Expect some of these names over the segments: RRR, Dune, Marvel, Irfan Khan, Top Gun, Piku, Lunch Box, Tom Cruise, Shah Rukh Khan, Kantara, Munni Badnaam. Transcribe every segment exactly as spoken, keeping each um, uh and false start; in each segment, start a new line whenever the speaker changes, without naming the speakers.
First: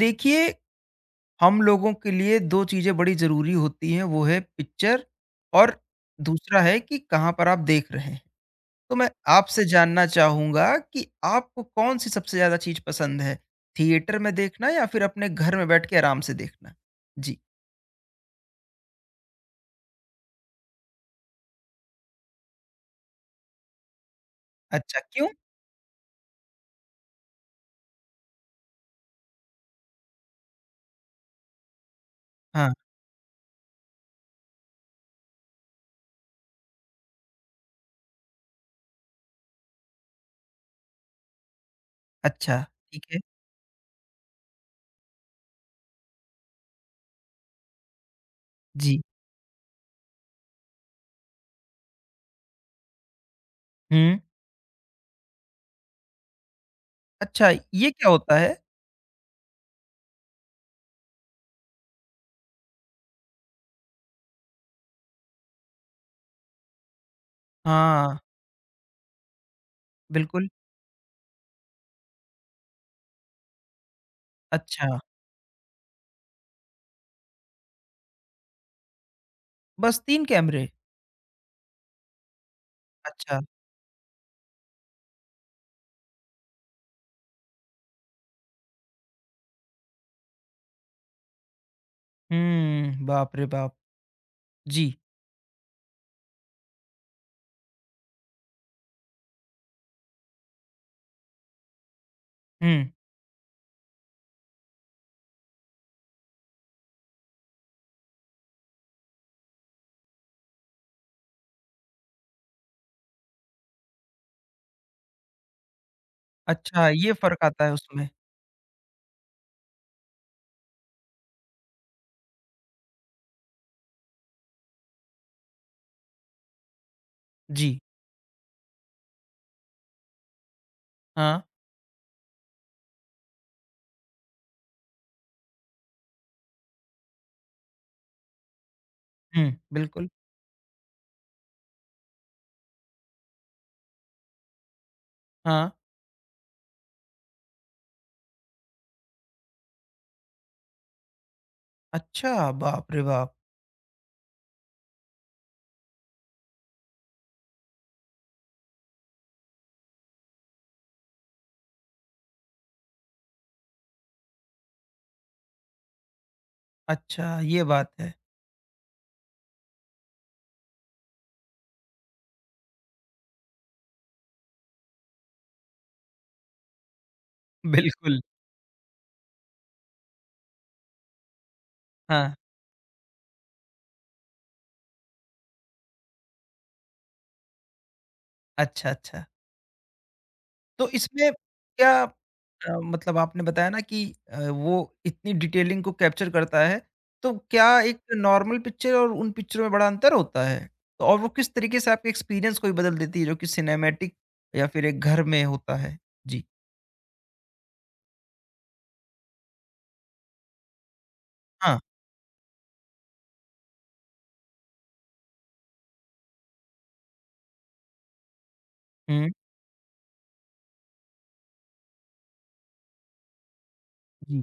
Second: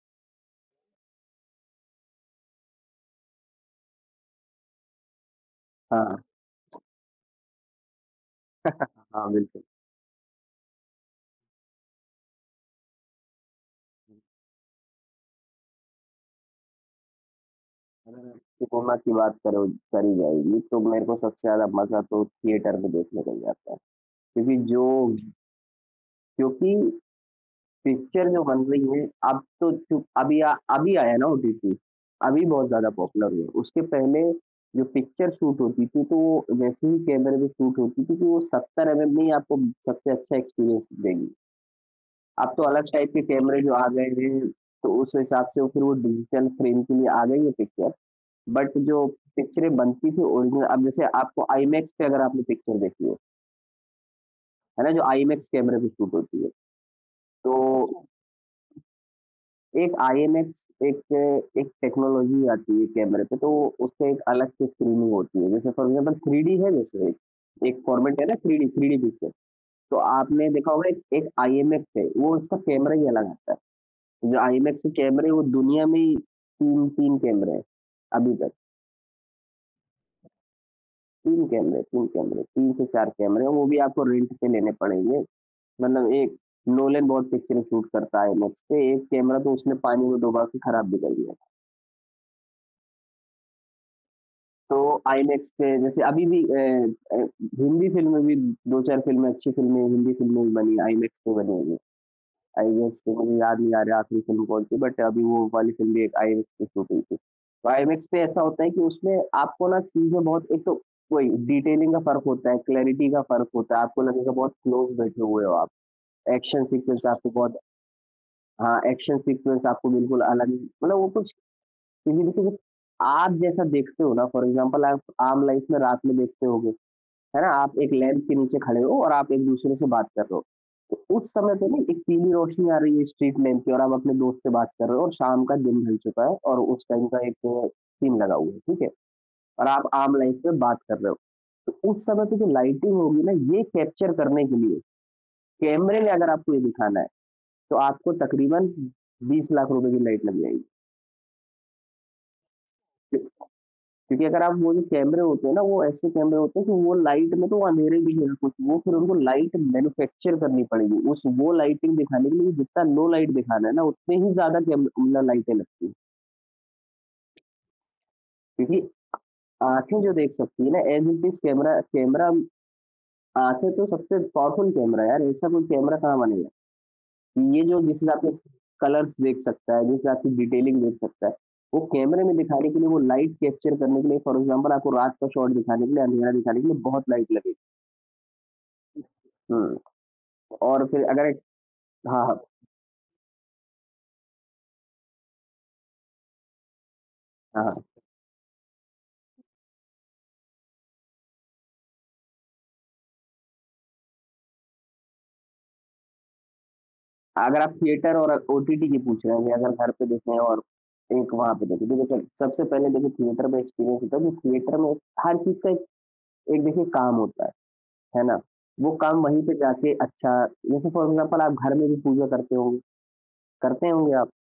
देखिए, हम लोगों के लिए दो चीज़ें बड़ी ज़रूरी होती हैं, वो है पिक्चर और
हाँ,
दूसरा है कि कहाँ पर आप देख रहे हैं। तो मैं
हाँ, बिल्कुल।
आपसे जानना चाहूँगा कि आपको कौन-सी सबसे ज़्यादा चीज़ पसंद है? थिएटर में देखना या फिर अपने घर में बैठ के आराम से देखना? जी।
अगर आप सिनेमा की बात करो करी जाएगी, तो मेरे को सबसे ज़्यादा मज़ा तो थिएटर में देखने को ही आता है। क्योंकि जो
अच्छा, क्यों?
क्योंकि पिक्चर जो बन रही है, अब तो चूँ अभी आ अभी आया ना ओटीटी, अभी बहुत
हाँ,
ज़्यादा पॉपुलर हुआ। उसके पहले जो पिक्चर शूट होती थी, तो वो वैसे ही कैमरे में शूट होती थी कि वो 70 एमएम में ही आपको सबसे अच्छा एक्सपीरियंस देगी। अब
अच्छा,
तो अलग
ठीक
टाइप
है।
के कैमरे जो आ गए हैं, तो उस हिसाब से वो फिर वो डिजिटल फ्रेम के लिए आ गई है पिक्चर, बट
जी।
जो पिक्चरें बनती थी ओरिजिनल। अब जैसे आपको आईमैक्स पे अगर आपने पिक्चर देखी हो,
हुँ।
है ना? जो आईमैक्स कैमरे पे शूट होती है,
अच्छा,
तो
ये
अच्छा।
क्या होता है?
एक आईएमएक्स एक एक टेक्नोलॉजी आती है कैमरे पे, तो उससे एक अलग से स्क्रीनिंग होती है। जैसे फॉर एग्ज़ाम्पल थ्री डी है जैसे, एक एक
हाँ,
फॉर्मेट है ना, three D three D picture, तो
बिल्कुल।
आपने देखा होगा एक एक आईएमएक्स है, वो उसका कैमरा ही अलग आता है। जो आईमैक्स
अच्छा,
के कैमरे, वो दुनिया में ही तीन तीन कैमरे हैं, अभी तक।
बस तीन कैमरे?
तीन कैमरे, तीन कैमरे, तीन से चार
अच्छा।
कैमरे, और वो भी आपको रेंट पे लेने पड़ेंगे। मतलब एक नोलन बहुत पिक्चरें शूट करता है आईनॉक्स पे, एक कैमरा तो उसने पानी में डुबा के खराब भी कर दिया।
हुँ, बाप रे बाप!
तो
जी।
आईनॉक्स पे जैसे अभी भी अ अ, हिंदी फ़िल्में भी दो चार फ़िल्में, अच्छी फ़िल्में, हिंदी फ़िल्में बनी, आईनॉक्स पे बनी हुई हैं। आई
हुँ।
मैक्स पे मुझे याद नहीं आ रहा आखिरी फ़िल्म कौन सी, बट अभी वो वाली फ़िल्म भी एक आईमैक्स पे शूट हुई थी। तो आईमैक्स पे ऐसा होता है कि उसमें आपको ना चीज़ें बहुत, एक तो वही डिटेलिंग का फ़र्क होता है, क्लैरिटी का फ़र्क होता है, आपको लगेगा बहुत क्लोज़ बैठे हुए हो आप। एक्शन
अच्छा,
सीक्वेंस
ये
आपको
फ़र्क
बहुत।
आता है उसमें।
हाँ, एक्शन सीक्वेंस आपको बिल्कुल अलग, मतलब वो कुछ। क्योंकि देखो, आप जैसा देखते हो ना, फ़ॉर एग्ज़ाम्पल आप आम लाइफ़ में रात में देखते होगे, है ना? आप
जी,
एक लैंप के नीचे खड़े हो और आप एक-दूसरे से बात कर रहे हो। तो उस
हाँ।
समय पे ना एक पीली रोशनी आ रही है स्ट्रीट लैंप की, और आप अपने दोस्त से बात कर रहे हो, और शाम का दिन ढल चुका है, और उस टाइम का एक सीन लगा हुआ है, ठीक है?
हुँ,
और आप
बिल्कुल।
आम लाइफ में बात कर रहे हो। तो उस समय पे जो लाइटिंग होगी ना, ये कैप्चर करने के लिए
हाँ।
कैमरे में अगर आपको ये दिखाना है, तो आपको तकरीबन बीस लाख रुपए की लाइट लग जाएगी।
अच्छा, बाप रे बाप!
क्योंकि अगर आप, वो जो कैमरे होते हैं ना, वो ऐसे कैमरे होते हैं कि वो लाइट में तो वो अंधेरे दिखेगा कुछ, वो फिर उनको लाइट मैन्युफैक्चर करनी पड़ेगी। उस वो लाइटिंग दिखाने के लिए जितना लो लाइट दिखाना है ना, उतने ही ज़्यादा कैम मतलब लाइटें लगती हैं।
अच्छा, ये बात है।
क्योंकि आँखें जो देख सकती है ना, as it is camera camera आँखें तो सबसे पावरफुल कैमरा है यार, ऐसा कोई कैमरा कहाँ बनेगा। ये जो जिस हिसाब
बिल्कुल,
से कलर्स देख सकता है, जिस हिसाब से डिटेलिंग देख सकता है, वो कैमरे
हाँ।
में दिखाने के लिए, वो लाइट कैप्चर करने के लिए, फॉर एग्ज़ाम्पल आपको रात का शॉट दिखाने के लिए, अंधेरा दिखाने के लिए बहुत लाइट लगेगी।
अच्छा, अच्छा।
हुँ। और
तो
फिर अगर
इसमें
एक
क्या
हाँ, हाँ,
अ, मतलब आपने बताया ना कि अ, वो इतनी डिटेलिंग को कैप्चर करता है, तो
हाँ।
क्या
हाँ।
एक नॉर्मल पिक्चर और उन पिक्चरों में बड़ा अंतर होता है? तो और वो किस तरीके से आपके एक्सपीरियंस को भी बदल देती है जो कि सिनेमैटिक या फिर एक घर में होता है? जी।
अगर आप थिएटर और ओटीटी की पूछ रहे हैं कि अगर घर पे देखें और एक वहाँ पे
हाँ।
देखें, तो देखिए, सब सबसे पहले देखिए थिएटर में एक्सपीरियंस होता है कि थिएटर में हर चीज़ का एक एक देखिए काम होता है, है ना? वो काम
हुँ,
वहीं पे जाके अच्छा। जैसे फॉर एग्ज़ाम्पल आप घर में भी पूजा करते होंगे करते होंगे आप,
जी,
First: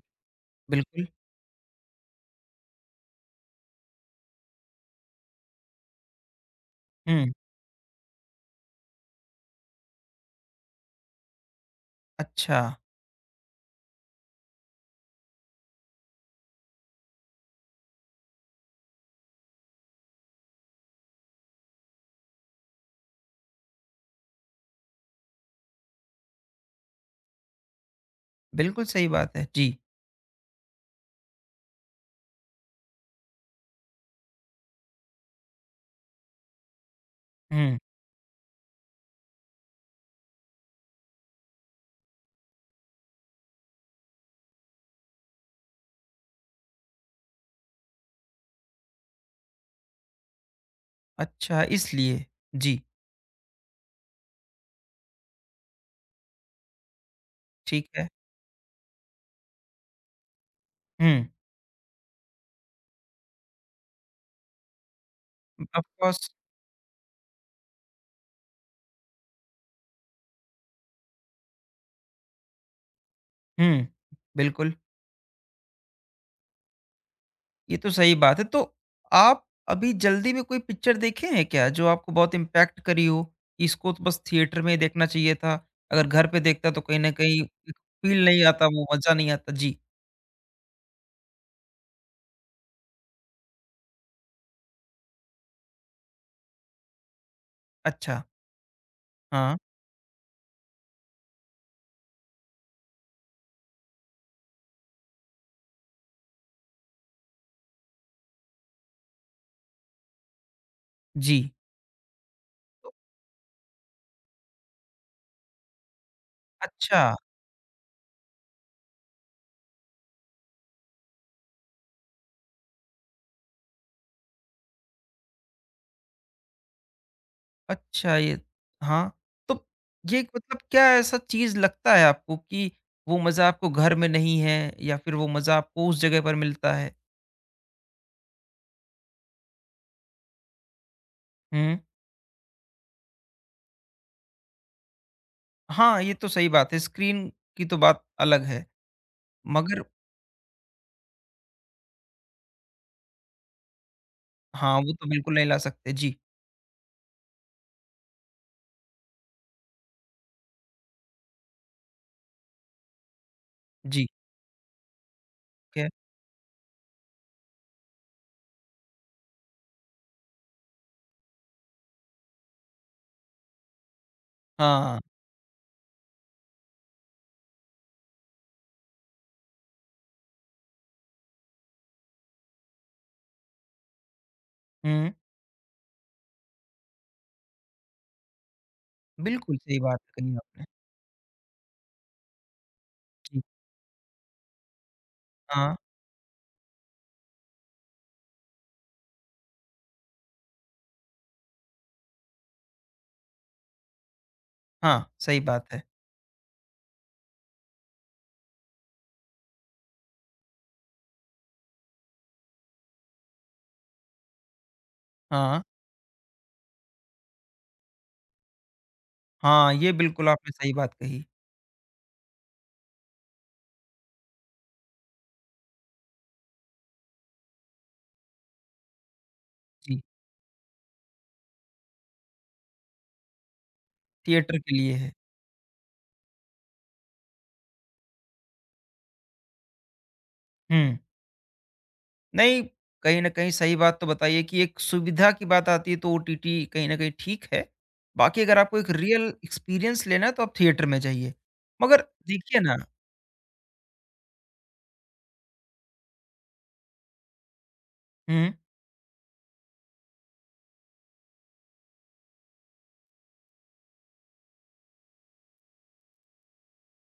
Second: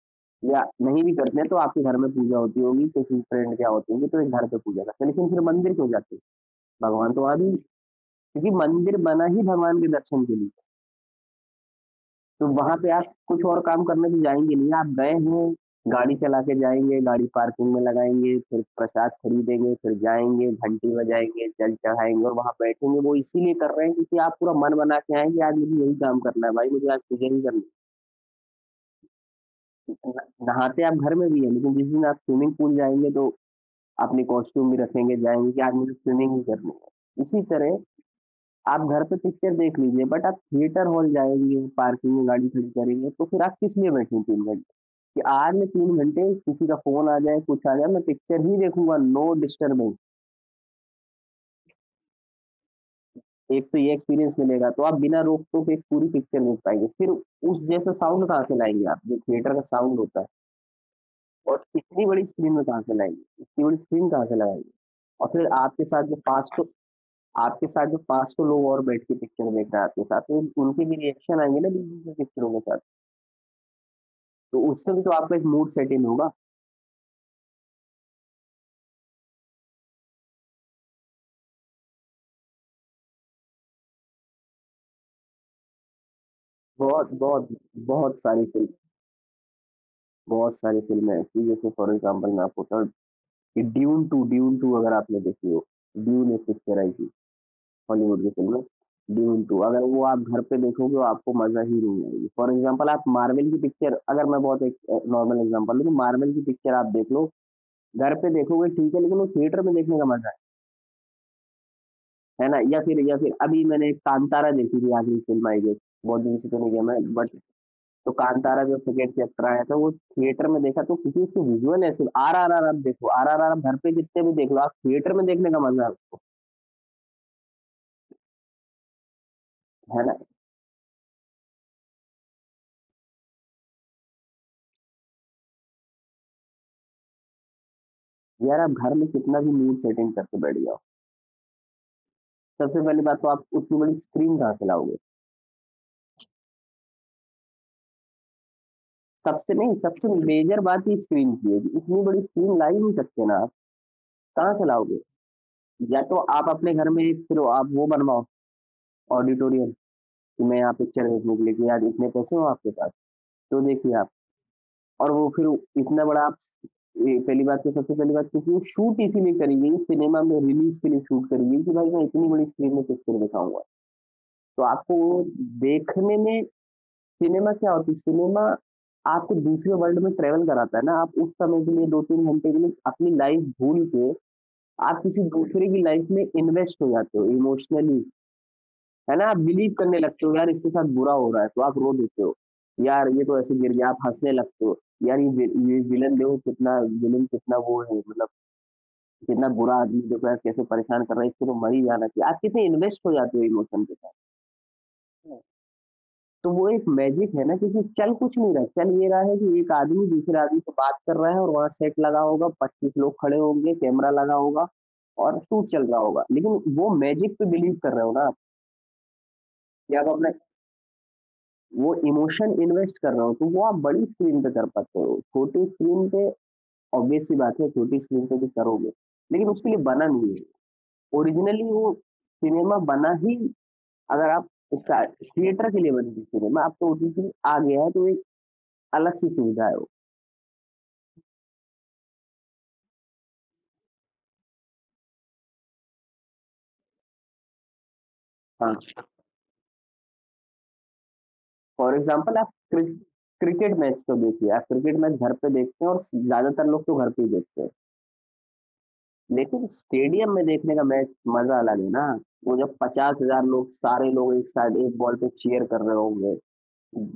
या नहीं
बिल्कुल।
भी करते हैं, तो आपके घर में पूजा होती होगी, किसी फ्रेंड के यहाँ होती होगी। तो एक घर पे पूजा करते हैं, लेकिन फिर मंदिर क्यों जाते हैं? भगवान तो
हुँ,
वहाँ भी। क्योंकि मंदिर बना ही भगवान के दर्शन के लिए। तो
अच्छा।
वहाँ पे आप कुछ और काम करने तो जाएँगे नहीं, आप गए हैं, गाड़ी चला के जाएँगे, गाड़ी पार्किंग में लगाएँगे, फिर प्रसाद खरीदेंगे, फिर जाएँगे, घंटी बजाएँगे, जल चढ़ाएँगे और वहाँ बैठेंगे। वो इसीलिए कर रहे हैं क्योंकि आप पूरा मन बना के आए हैं कि आज मुझे यही काम करना है भाई, मुझे आज पूजा ही करनी
बिल्कुल सही बात है। जी।
है। न नहाते आप घर में भी हैं, लेकिन जिस दिन आप स्विमिंग पूल जाएँगे, तो अपने कॉस्ट्यूम भी रखेंगे, जाएँगे कि आज मुझे स्विमिंग ही करनी है। इसी तरह
हुँ।
आप घर पे पिक्चर देख लीजिए, बट आप थिएटर हॉल जाएँगे, पार्किंग में गाड़ी खड़ी करेंगे, तो फिर आप किस लिए बैठे तीन घंटे? कि आज मैं तीन घंटे, किसी का फ़ोन आ जाए, कुछ आ जाए, मैं पिक्चर ही देखूँगा, नो डिस्टर्बिंग।
अच्छा, इसलिए। जी,
एक तो ये एक्सपीरियंस मिलेगा, तो आप बिना रोक-टोक एक पूरी पिक्चर देख पाएँगे। फिर उस
ठीक
जैसा
है।
साउंड कहाँ से लाएँगे आप, जो थिएटर का साउंड होता है,
हुँ।
और इतनी बड़ी स्क्रीन में कहाँ से लाएँगे? इतनी बड़ी स्क्रीन कहाँ से लगाएँगे? और फिर
ऑफ़
आपके साथ
कोर्स
जो 500 आपके साथ जो पाँच सौ लोग और बैठ के पिक्चर देख रहे हैं आपके साथ, तो उनके भी रिएक्शन आएँगे ना बीच-बीच में पिक्चरों के साथ,
हुँ।
तो
बिल्कुल,
उससे भी तो आपका एक मूड सेट इन होगा।
ये तो सही बात है। तो आप अभी जल्दी में कोई पिक्चर देखे हैं क्या, जो आपको बहुत इम्पैक्ट करी हो? इसको तो बस थिएटर में ही देखना चाहिए था, अगर घर पे देखता तो कहीं
बहुत,
न कहीं
बहुत,
एक
बहुत
फ़ील नहीं
सारी
आता,
फिल्म
वो मज़ा नहीं आता। जी,
बहुत सारी फ़िल्में ऐसी हैं, जैसे फॉर एग्ज़ाम्पल मैं आपको बताऊँ, ये ड्यून टू ड्यून टू अगर आपने देखी हो, ड्यून एक पिक्चर आई थी,
अच्छा।
हॉलीवुड की फ़िल्म है, ड्यून
हाँ,
टू अगर वो आप घर पे देखोगे, आपको मज़ा ही नहीं आएगी। फॉर एग्ज़ाम्पल आप मार्वल की पिक्चर, अगर मैं बहुत एक अ, नॉर्मल एग्ज़ाम्पल दूँ, तो मार्वल की पिक्चर आप देख लो, घर पे देखोगे ठीक है, लेकिन वो थिएटर में देखने का मज़ा है,
जी।
है ना? या
तो
फिर या फिर अभी मैंने एक कांतारा देखी थी, आखिरी फ़िल्म आई है, बहुत दिन से तो नहीं गया मैं,
अच्छा।
बट तो कांतारा जो सेकंड चैप्टर आया था, वो थिएटर में देखा। तो क्योंकि उसके विजुअल ऐसे, आरआरआर आप देखो, आरआरआर आप घर पे जितने भी देख लो, आप थिएटर में देखने का मजा,
अच्छा ये हाँ, तो
है ना?
ये मतलब क्या ऐसा चीज़ लगता है आपको कि वो मज़ा आपको घर में नहीं है या फिर वो मज़ा आपको उस जगह पर मिलता है?
यार आप घर में कितना भी मूड सेटिंग करके बैठ जाओ,
हुँ।
सबसे पहली बात तो आप उतनी बड़ी स्क्रीन कहाँ से लाओगे।
हाँ, ये तो सही बात है, स्क्रीन की तो बात अलग है,
सबसे नहीं,
मगर
सबसे मेजर बात ही स्क्रीन की है कि इतनी बड़ी स्क्रीन ला ही नहीं सकते ना आप, कहाँ से
हाँ, वो
लाओगे।
तो बिल्कुल नहीं ला सकते।
या तो
जी,
आप अपने घर में एक फिर आप वो बनवाओ, ऑडिटोरियम, कि मैं यहाँ पिक्चर देखने के लिए, कि यार इतने पैसे हो आपके पास तो देखिए
जी,
आप। और वो फिर
ठीक है।
इतना बड़ा आप, ए, पहली बात तो सबसे पहली बात, क्योंकि वो शूट इसीलिए करी गई सिनेमा में रिलीज के लिए, शूट करी गई कि भाई मैं इतनी बड़ी स्क्रीन में पिक्चर दिखाऊंगा, तो आपको
हाँ,
वो देखने में। सिनेमा क्या होती है? सिनेमा आपको दूसरे वर्ल्ड में ट्रेवल कराता है ना, आप उस समय के लिए, दो तीन घंटे के लिए अपनी लाइफ भूल के आप
हुँ,
किसी दूसरे की लाइफ में इन्वेस्ट हो जाते हो इमोशनली, है ना? आप
बिल्कुल
बिलीव
सही
करने
बात
लगते हो
कही
यार
आपने।
इसके साथ बुरा हो रहा है, तो आप रो देते हो। यार ये तो
जी,
ऐसे गिर गया, आप हँसने लगते हो। यार ये वि
हाँ,
ये विलन देखो कितना, विलन कितना वो है, मतलब कितना बुरा आदमी देखो यार कैसे परेशान कर रहा है, इसको तो मर ही जाना चाहिए। आप कितने इन्वेस्ट हो जाते हो इमोशन के साथ।
हाँ, सही बात है।
तो वो एक मैजिक है ना, क्योंकि चल कुछ नहीं रहा है, चल ये रहा है कि एक आदमी दूसरे आदमी से बात कर रहा है, और वहाँ सेट लगा होगा, पच्चीस लोग खड़े होंगे, कैमरा लगा होगा और
हाँ,
शूट चल रहा होगा। लेकिन वो मैजिक पे बिलीव कर रहे हो ना आप,
हाँ, ये
कि आप
बिल्कुल
अपना
आपने सही बात कही।
वो इमोशन इन्वेस्ट कर रहा हूँ, तो वो आप बड़ी स्क्रीन पे कर पाते हो। छोटी स्क्रीन पे, ऑब्वियस सी बात है, छोटी स्क्रीन पे भी करोगे, लेकिन उसके लिए
जी,
बना नहीं है। ओरिजिनली वो सिनेमा बना ही, अगर आप,
थिएटर के लिए
उसका
है।
थिएटर के लिए बनी थी सिनेमा। अब तो ओटीटी आ गया है, तो एक अलग सी सुविधा है वो।
हुँ। नहीं, कहीं न कहीं सही बात तो बताइए कि एक सुविधा की बात आती है तो ओटीटी कहीं न कहीं ठीक है। बाकी अगर
हाँ,
आपको एक रियल एक्सपीरियंस लेना है तो आप थिएटर में जाइए।
फॉर
मगर
एग्ज़ाम्पल आप
देखिए ना
क्रि क्रिकेट मैच को देखिए, आप क्रिकेट मैच घर पे देखते हैं, और स ज़्यादातर लोग तो घर पे ही देखते हैं।
हुँ,
लेकिन स्टेडियम में देखने का मैच मजा अलग है ना, वो जब पचास हजार लोग, सारे लोग एक साथ एक बॉल पे चीयर कर रहे होंगे,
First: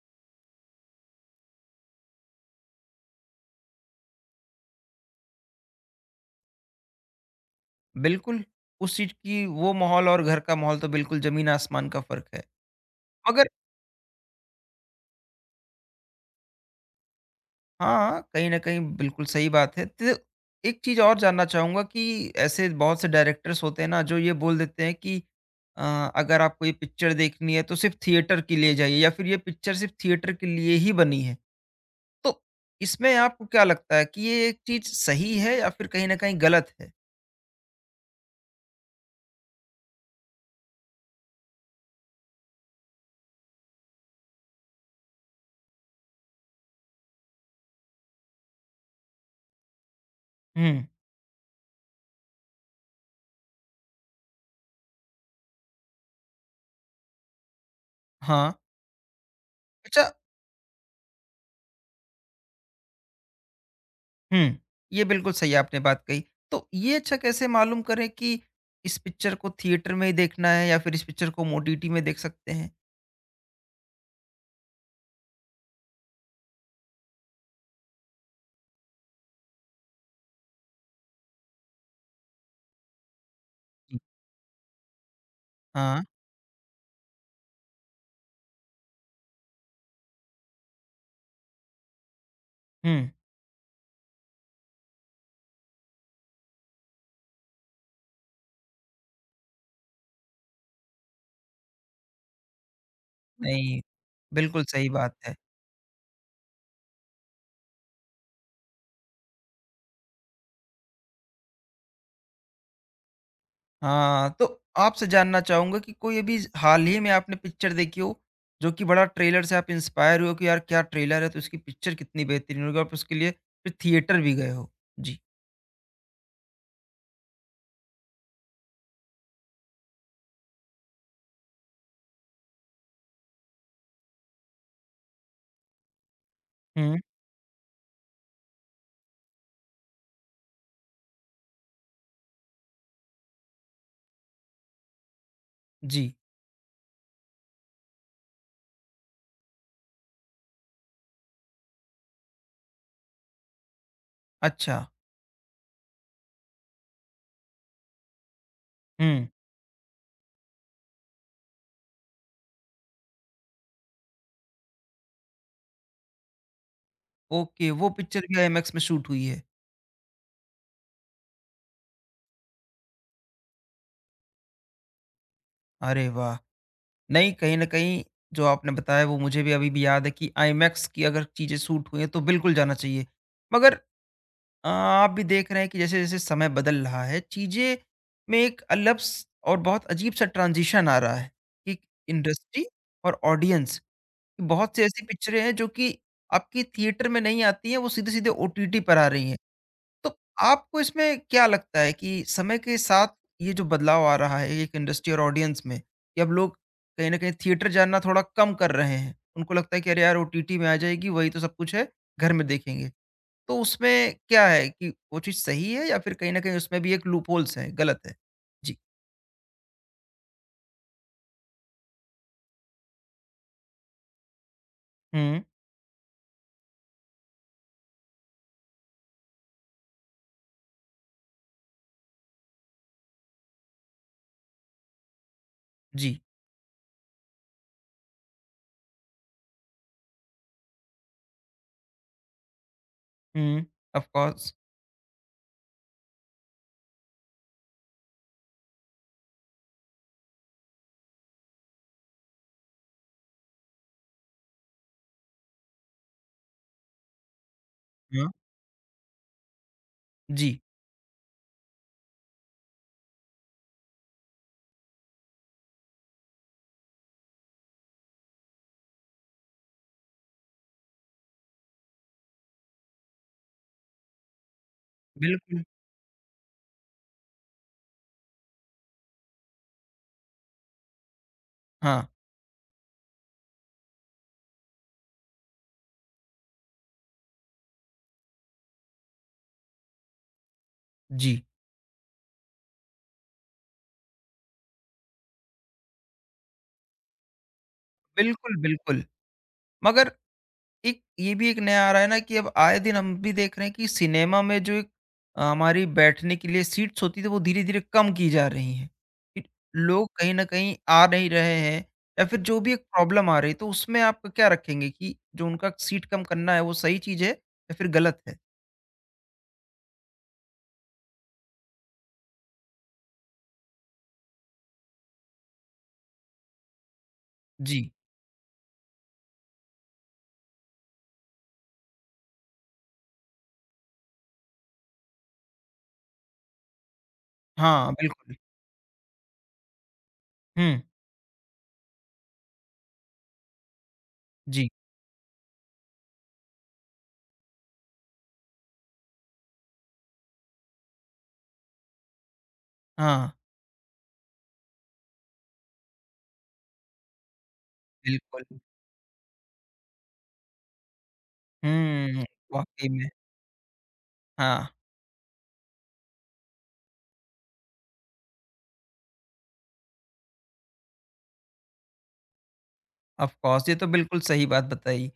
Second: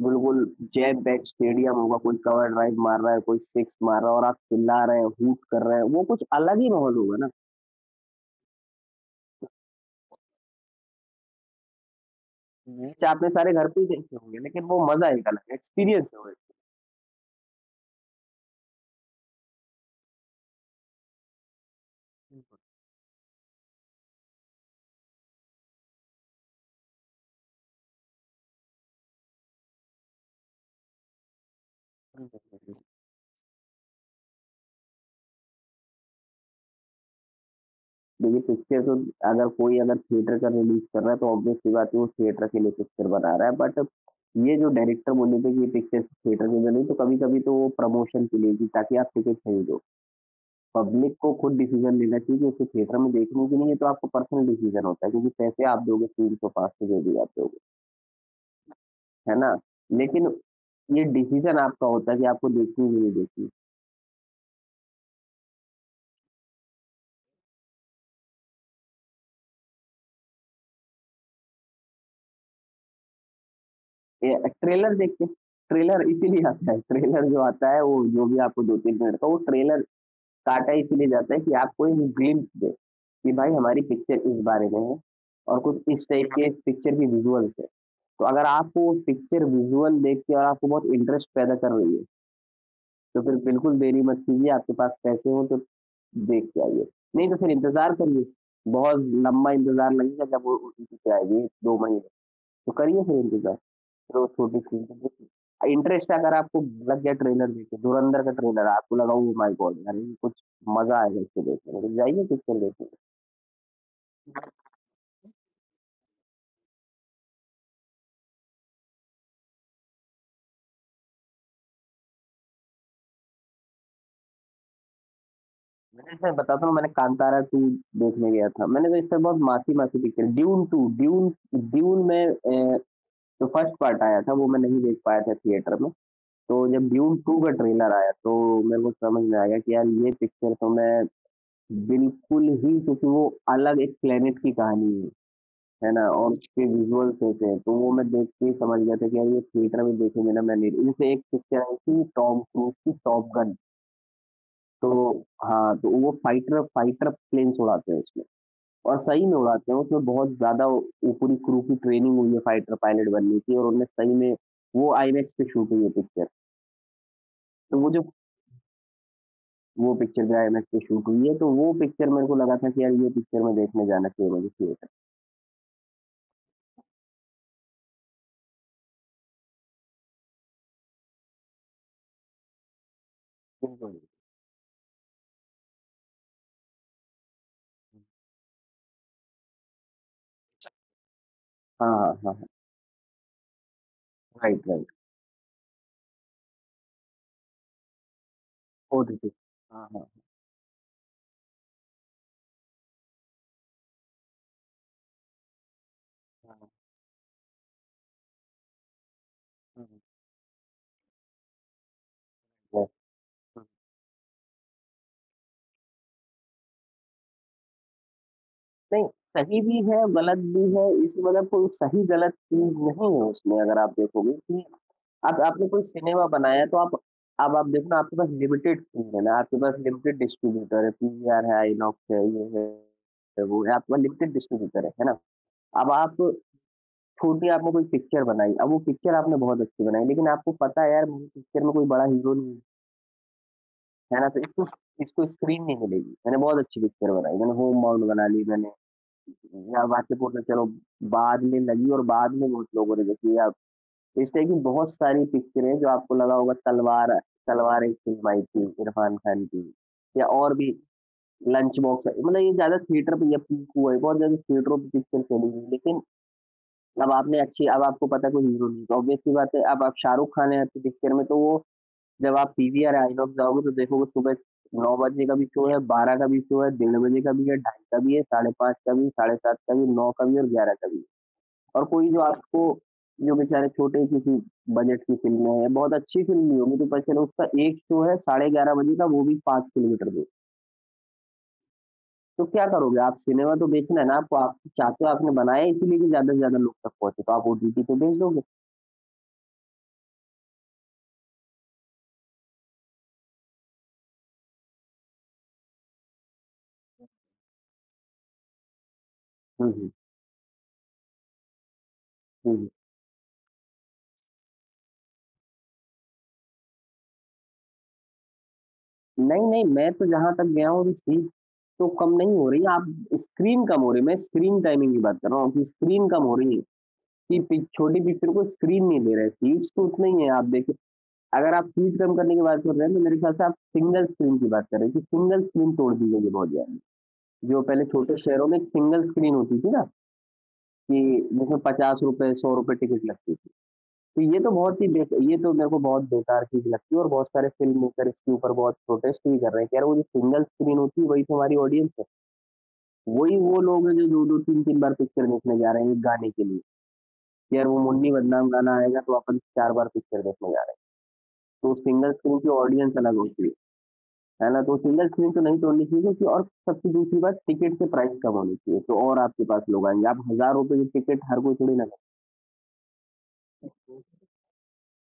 बिल्कुल जैम पैक स्टेडियम होगा, कोई कवर ड्राइव मार रहा है, कोई सिक्स मार रहा है, और आप चिल्ला रहे हैं, हूट कर रहे हैं, वो कुछ अलग ही माहौल होगा ना।
बिल्कुल उस चीज़ की वो माहौल और घर का माहौल तो बिल्कुल ज़मीन-आसमान का फ़र्क है।
मैच आपने
मगर
सारे घर पे ही देखे होंगे, लेकिन वो मजा एक अलग है, एक्सपीरियंस है वो।
हाँ, कहीं न कहीं बिल्कुल सही बात है। तो एक चीज़ और जानना चाहूँगा कि ऐसे बहुत से डायरेक्टर्स होते हैं ना जो ये बोल देते हैं कि अ, अगर आपको ये पिक्चर देखनी है तो सिर्फ़ थिएटर के लिए जाइए या फिर ये पिक्चर सिर्फ़ थिएटर के लिए ही बनी है। तो
एक।
इसमें आपको क्या लगता है कि ये एक चीज़ सही है या फिर कहीं न कहीं गलत है?
देखिए, पिक्चर तो, अगर कोई अगर थिएटर का रिलीज़ कर रहा है, तो ऑब्वियस सी बात है वो थिएटर के लिए पिक्चर बना रहा है। बट ये जो डायरेक्टर बोले थे कि ये पिक्चर थिएटर में बनी, तो कभी-कभी तो वो प्रमोशन के लिए भी ताकि आप टिकट खरीदो।
हुँ,
पब्लिक को खुद डिसीज़न लेना चाहिए कि उसे थिएटर में देखनी कि नहीं है, तो आपका पर्सनल डिसीज़न होता है क्योंकि पैसे आप दोगे तीन सौ पाँच सौ जो भी आप दोगे,
हाँ।
है ना?
अच्छा
लेकिन ये डिसीज़न आपका होता है कि आपको देखनी है कि नहीं देखनी।
हुँ, ये बिल्कुल सही आपने बात कही। तो ये अच्छा कैसे मालूम करें कि इस पिक्चर को थिएटर में ही देखना है या फिर इस पिक्चर को ओटीटी में देख सकते हैं?
ये ट्रेलर देख के ट्रेलर इसीलिए आता है, ट्रेलर जो आता है वो जो भी आपको दो तीन मिनट का वो ट्रेलर काटा इसीलिए जाता है कि आपको एक ग्लिम्प्स दे, कि भाई हमारी
जी।
पिक्चर इस बारे में है और कुछ
हाँ।
इस टाइप, हाँ। के पिक्चर की विज़ुअल्स है। तो अगर आपको वो पिक्चर विज़ुअल देख के और आपको बहुत इंटरेस्ट पैदा कर रही है,
हुँ।
तो फिर बिल्कुल देरी मत कीजिए, आपके पास पैसे हों तो देख के आइए। नहीं तो फिर इंतज़ार करिए, बहुत लंबा इंतज़ार लगेगा जब वो ओ टी टी पे आएगी, दो महीने, तो करिए फिर इंतज़ार।
नहीं,
रोज़
बिल्कुल सही बात है।
छोटी-सी इंटरेस्ट अगर आपको लग गया ट्रेलर देख के, धुरंधर का ट्रेलर आपको लगा ओह माय गॉड! अरे ये कुछ मज़ा आएगा इसको देखने में, तो जाइए पिक्चर देखने।
हाँ, तो आपसे जानना चाहूँगा कि कोई अभी हाल ही में आपने पिक्चर देखी हो, जो कि बड़ा ट्रेलर से आप इंस्पायर हुए हो कि यार क्या ट्रेलर है, तो इसकी पिक्चर कितनी बेहतरीन होगी, आप उसके लिए फिर थिएटर भी गए हो? जी।
मैंने मैं बताता हूँ, मैंने कांतारा दो देखने गया था। मैंने तो इससे बहुत मासी-मासी picture Dune two Dune Dune में अ, जो फर्स्ट पार्ट आया था वो मैं नहीं देख पाया था थिएटर में। तो जब
हुँ,
ड्यून टू का ट्रेलर आया तो मेरे को समझ में आया कि यार ये पिक्चर तो मैं बिल्कुल ही, क्योंकि वो अलग एक प्लेनेट की कहानी है। है ना?
जी।
और उसके विज़ुअल्स होते हैं, तो वो मैं देख के ही समझ गया था कि यार ये थिएटर में देखेंगे ना, मैं नहीं जैसे एक पिक्चर आई थी टॉम क्रूज़ की, टॉप गन।
अच्छा,
तो हाँ, तो वो फाइटर फाइटर प्लेन्स उड़ाते हैं उसमें और सही
हुँ,
में उड़ाते हैं, उसमें बहुत ज़्यादा वो पूरी क्रू की ट्रेनिंग हुई है फाइटर पायलट बनने की और उनने सही में वो आईमैक्स पे शूट हुई है पिक्चर।
ओके,
तो वो
वो
जो
पिक्चर भी आईमैक्स में शूट हुई है।
वो पिक्चर जो आईमैक्स पे शूट हुई है, तो वो पिक्चर मेरे को लगा था कि यार ये पिक्चर मैं देखने जाना चाहिए मुझे थिएटर।
अरे वाह! नहीं, कहीं न कहीं जो आपने बताया वो मुझे भी अभी भी याद है कि आईमैक्स की अगर चीज़ें शूट हुई हैं, तो बिल्कुल जाना चाहिए। मगर
बिल्कुल।
अ, आप भी देख रहे हैं कि जैसे-जैसे समय बदल रहा है, चीज़ें में एक अलग स और बहुत अजीब-सा ट्रांज़िशन आ रहा है कि
हाँ, हाँ, हाँ, हाँ।
इंडस्ट्री और ऑडियंस।
राइट,
बहुत सी
राइट।
ऐसी पिक्चरें हैं जो कि आपकी थिएटर में नहीं आती हैं, वो सीधे-सीधे ओटीटी पर आ रही
ओटीटी।
हैं।
हाँ, हाँ।
तो आपको इसमें क्या लगता है कि समय के साथ ये जो बदलाव आ रहा है एक इंडस्ट्री और ऑडियंस में कि अब लोग
हाँ, हाँ,
कहीं न कहीं थिएटर जाना थोड़ा कम कर रहे हैं। उनको लगता है कि अरे
हाँ।
यार! ओटीटी में आ जाएगी, वही तो सब कुछ है, घर में
वो
देखेंगे। तो
हुँ।
उसमें क्या है कि वो चीज़ सही है या फिर कहीं न कहीं उसमें भी एक लूपहोल्स है, गलत है? जी।
नहीं, सही भी है, गलत भी है, इसमें मतलब कोई सही-गलत चीज़ नहीं है उसमें, अगर आप देखोगे कि आप
हुँ,
आपने कोई सिनेमा बनाया तो आप, अब आप देखो ना, आपके पास लिमिटेड स्क्रीन है ना, आपके पास लिमिटेड डिस्ट्रीब्यूटर है, पीवीआर है, आइनॉक्स है, ये है, है, वो है, आपके पास लिमिटेड डिस्ट्रीब्यूटर है, है ना? अब आप
जी।
छोटी, आपने कोई पिक्चर बनाई, अब वो पिक्चर आपने बहुत अच्छी बनाई लेकिन आपको पता है यार मूवी पिक्चर में कोई बड़ा हीरो नहीं है,
हुँ, ऑफ
है ना? तो
कोर्स।
इसको इसको स्क्रीन नहीं मिलेगी। मैंने बहुत अच्छी पिक्चर बनाई, मैंने होमबाउंड बना ली, मैंने या बास्केटबॉल, चलो बाद में लगी और बाद में बहुत लोगों ने देखी है। आप इस टाइप की बहुत सारी पिक्चरें हैं जो आपको लगा होगा, तलवार तलवार एक फिल्म
हाँ।
आई थी इरफान खान की, या और
जी,
भी लंच बॉक्स है, मतलब ये ज़्यादा थिएटर पे, या पीकू है बहुत ज़्यादा थिएटरों पे पिक्चर चली हुई है। लेकिन अब आपने अच्छी, अब आपको पता है कोई हीरो नहीं तो ऑब्वियस सी बात है, अब आप शाहरुख खान है आपकी पिक्चर में तो वो, जब आप पीवीआर आइनॉक्स जाओगे तो देखोगे सुबह नौ बजे का भी
बिल्कुल।
शो है, बारह का भी शो है, डेढ़ बजे का भी है, ढाई का भी है, साढ़े पाँच का भी, साढ़े सात का भी, नौ का भी और ग्यारह का भी। और
हाँ,
कोई जो आपको, जो बेचारे छोटे किसी बजट की फ़िल्में हैं, बहुत अच्छी फ़िल्म भी होंगी तो पर, चलो उसका एक शो है साढ़े ग्यारह बजे का, वो भी पाँच किलोमीटर दूर।
जी।
तो क्या करोगे आप? सिनेमा तो बेचना है ना आपको, आप चाहते हो आपने बनाया है इसीलिए कि ज़्यादा से ज़्यादा लोग तक पहुँचे, तो आप ओटीटी पे बेच दोगे।
बिल्कुल, बिल्कुल। मगर एक ये भी एक नया आ रहा है ना कि अब आए दिन हम भी देख रहे हैं कि सिनेमा में जो एक अ, हमारी बैठने के लिए सीट्स होती थी वो धीरे-धीरे कम की जा रही हैं। कि
हुँ, हुँ।
लोग कहीं न कहीं आ नहीं रहे हैं या फिर
हुँ,
जो
हुँ।
भी एक प्रॉब्लम आ रही है, तो उसमें आप क्या रखेंगे कि जो उनका सीट कम करना है वो सही चीज़ है या फिर गलत है?
नहीं, नहीं, मैं तो जहाँ तक गया हूँ सीट तो कम नहीं हो रही है, आप, स्क्रीन कम हो रही है, मैं स्क्रीन टाइमिंग की बात कर रहा हूँ कि स्क्रीन कम हो रही है, कि पि
जी।
छोटी पिक्चर को स्क्रीन नहीं दे रहे, सीट्स तो उतनी ही हैं आप देखें। अगर आप स्पीड कम करने की बात कर रहे हैं तो मेरे ख्याल से आप सिंगल स्क्रीन की बात कर रहे हैं कि सिंगल स्क्रीन तोड़ दी गई है बहुत ज्यादा, जो पहले
हाँ,
छोटे
बिल्कुल।
शहरों में एक सिंगल स्क्रीन होती थी ना,
हुँ,
कि जिसमें पचास रुपए सौ रुपए टिकट लगती थी, तो ये तो
जी।
बहुत ही बेक- ये तो मेरे को बहुत बेकार चीज लगती है, और बहुत सारे फिल्म मेकर इसके ऊपर बहुत प्रोटेस्ट भी कर रहे हैं कि यार वो जो सिंगल स्क्रीन होती है वही तो हमारी ऑडियंस है,
हाँ,
वही वो लोग हैं जो दो दो तीन तीन बार पिक्चर देखने जा रहे हैं एक गाने के लिए, कि यार वो मुन्नी
बिल्कुल।
बदनाम गाना आएगा तो अपन चार बार पिक्चर देखने जा रहे हैं, तो सिंगल
हुँ,
स्क्रीन की
वाक़ई
ऑडियंस
में।
अलग होती है है ना?
हाँ,
तो सिंगल स्क्रीन तो नहीं तोड़नी चाहिए क्योंकि, और सबसे दूसरी बात टिकट के प्राइस कम होने चाहिए, तो और आपके पास लोग आएँगे। आप हज़ार रुपए की टिकट हर कोई थोड़ी ना,
ऑफ़ कोर्स ये तो बिल्कुल सही बात बताई।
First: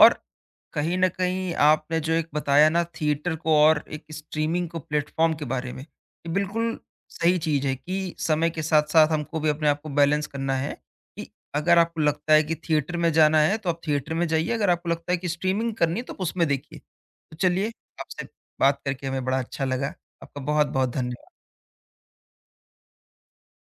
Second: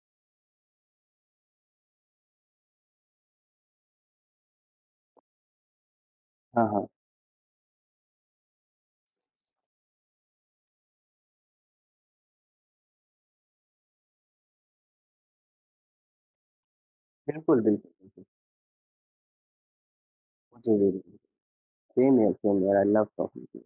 और कहीं न कहीं आपने जो एक बताया ना थिएटर को और एक स्ट्रीमिंग को प्लेटफ़ॉर्म के बारे में, ये
हाँ,
बिल्कुल
हाँ।
सही चीज़ है कि समय के साथ-साथ हमको भी अपने आप को बैलेंस करना है कि अगर आपको लगता है कि थिएटर में जाना है, तो आप थिएटर में जाइए, अगर आपको लगता है कि स्ट्रीमिंग करनी है, तो आप उसमें देखिए। तो
बिल्कुल,
चलिए,
बिल्कुल, बिल्कुल।
आपसे बात करके हमें बड़ा अच्छा लगा। आपका
मुझे
बहुत-बहुत धन्य
same here same here, I love talking to you.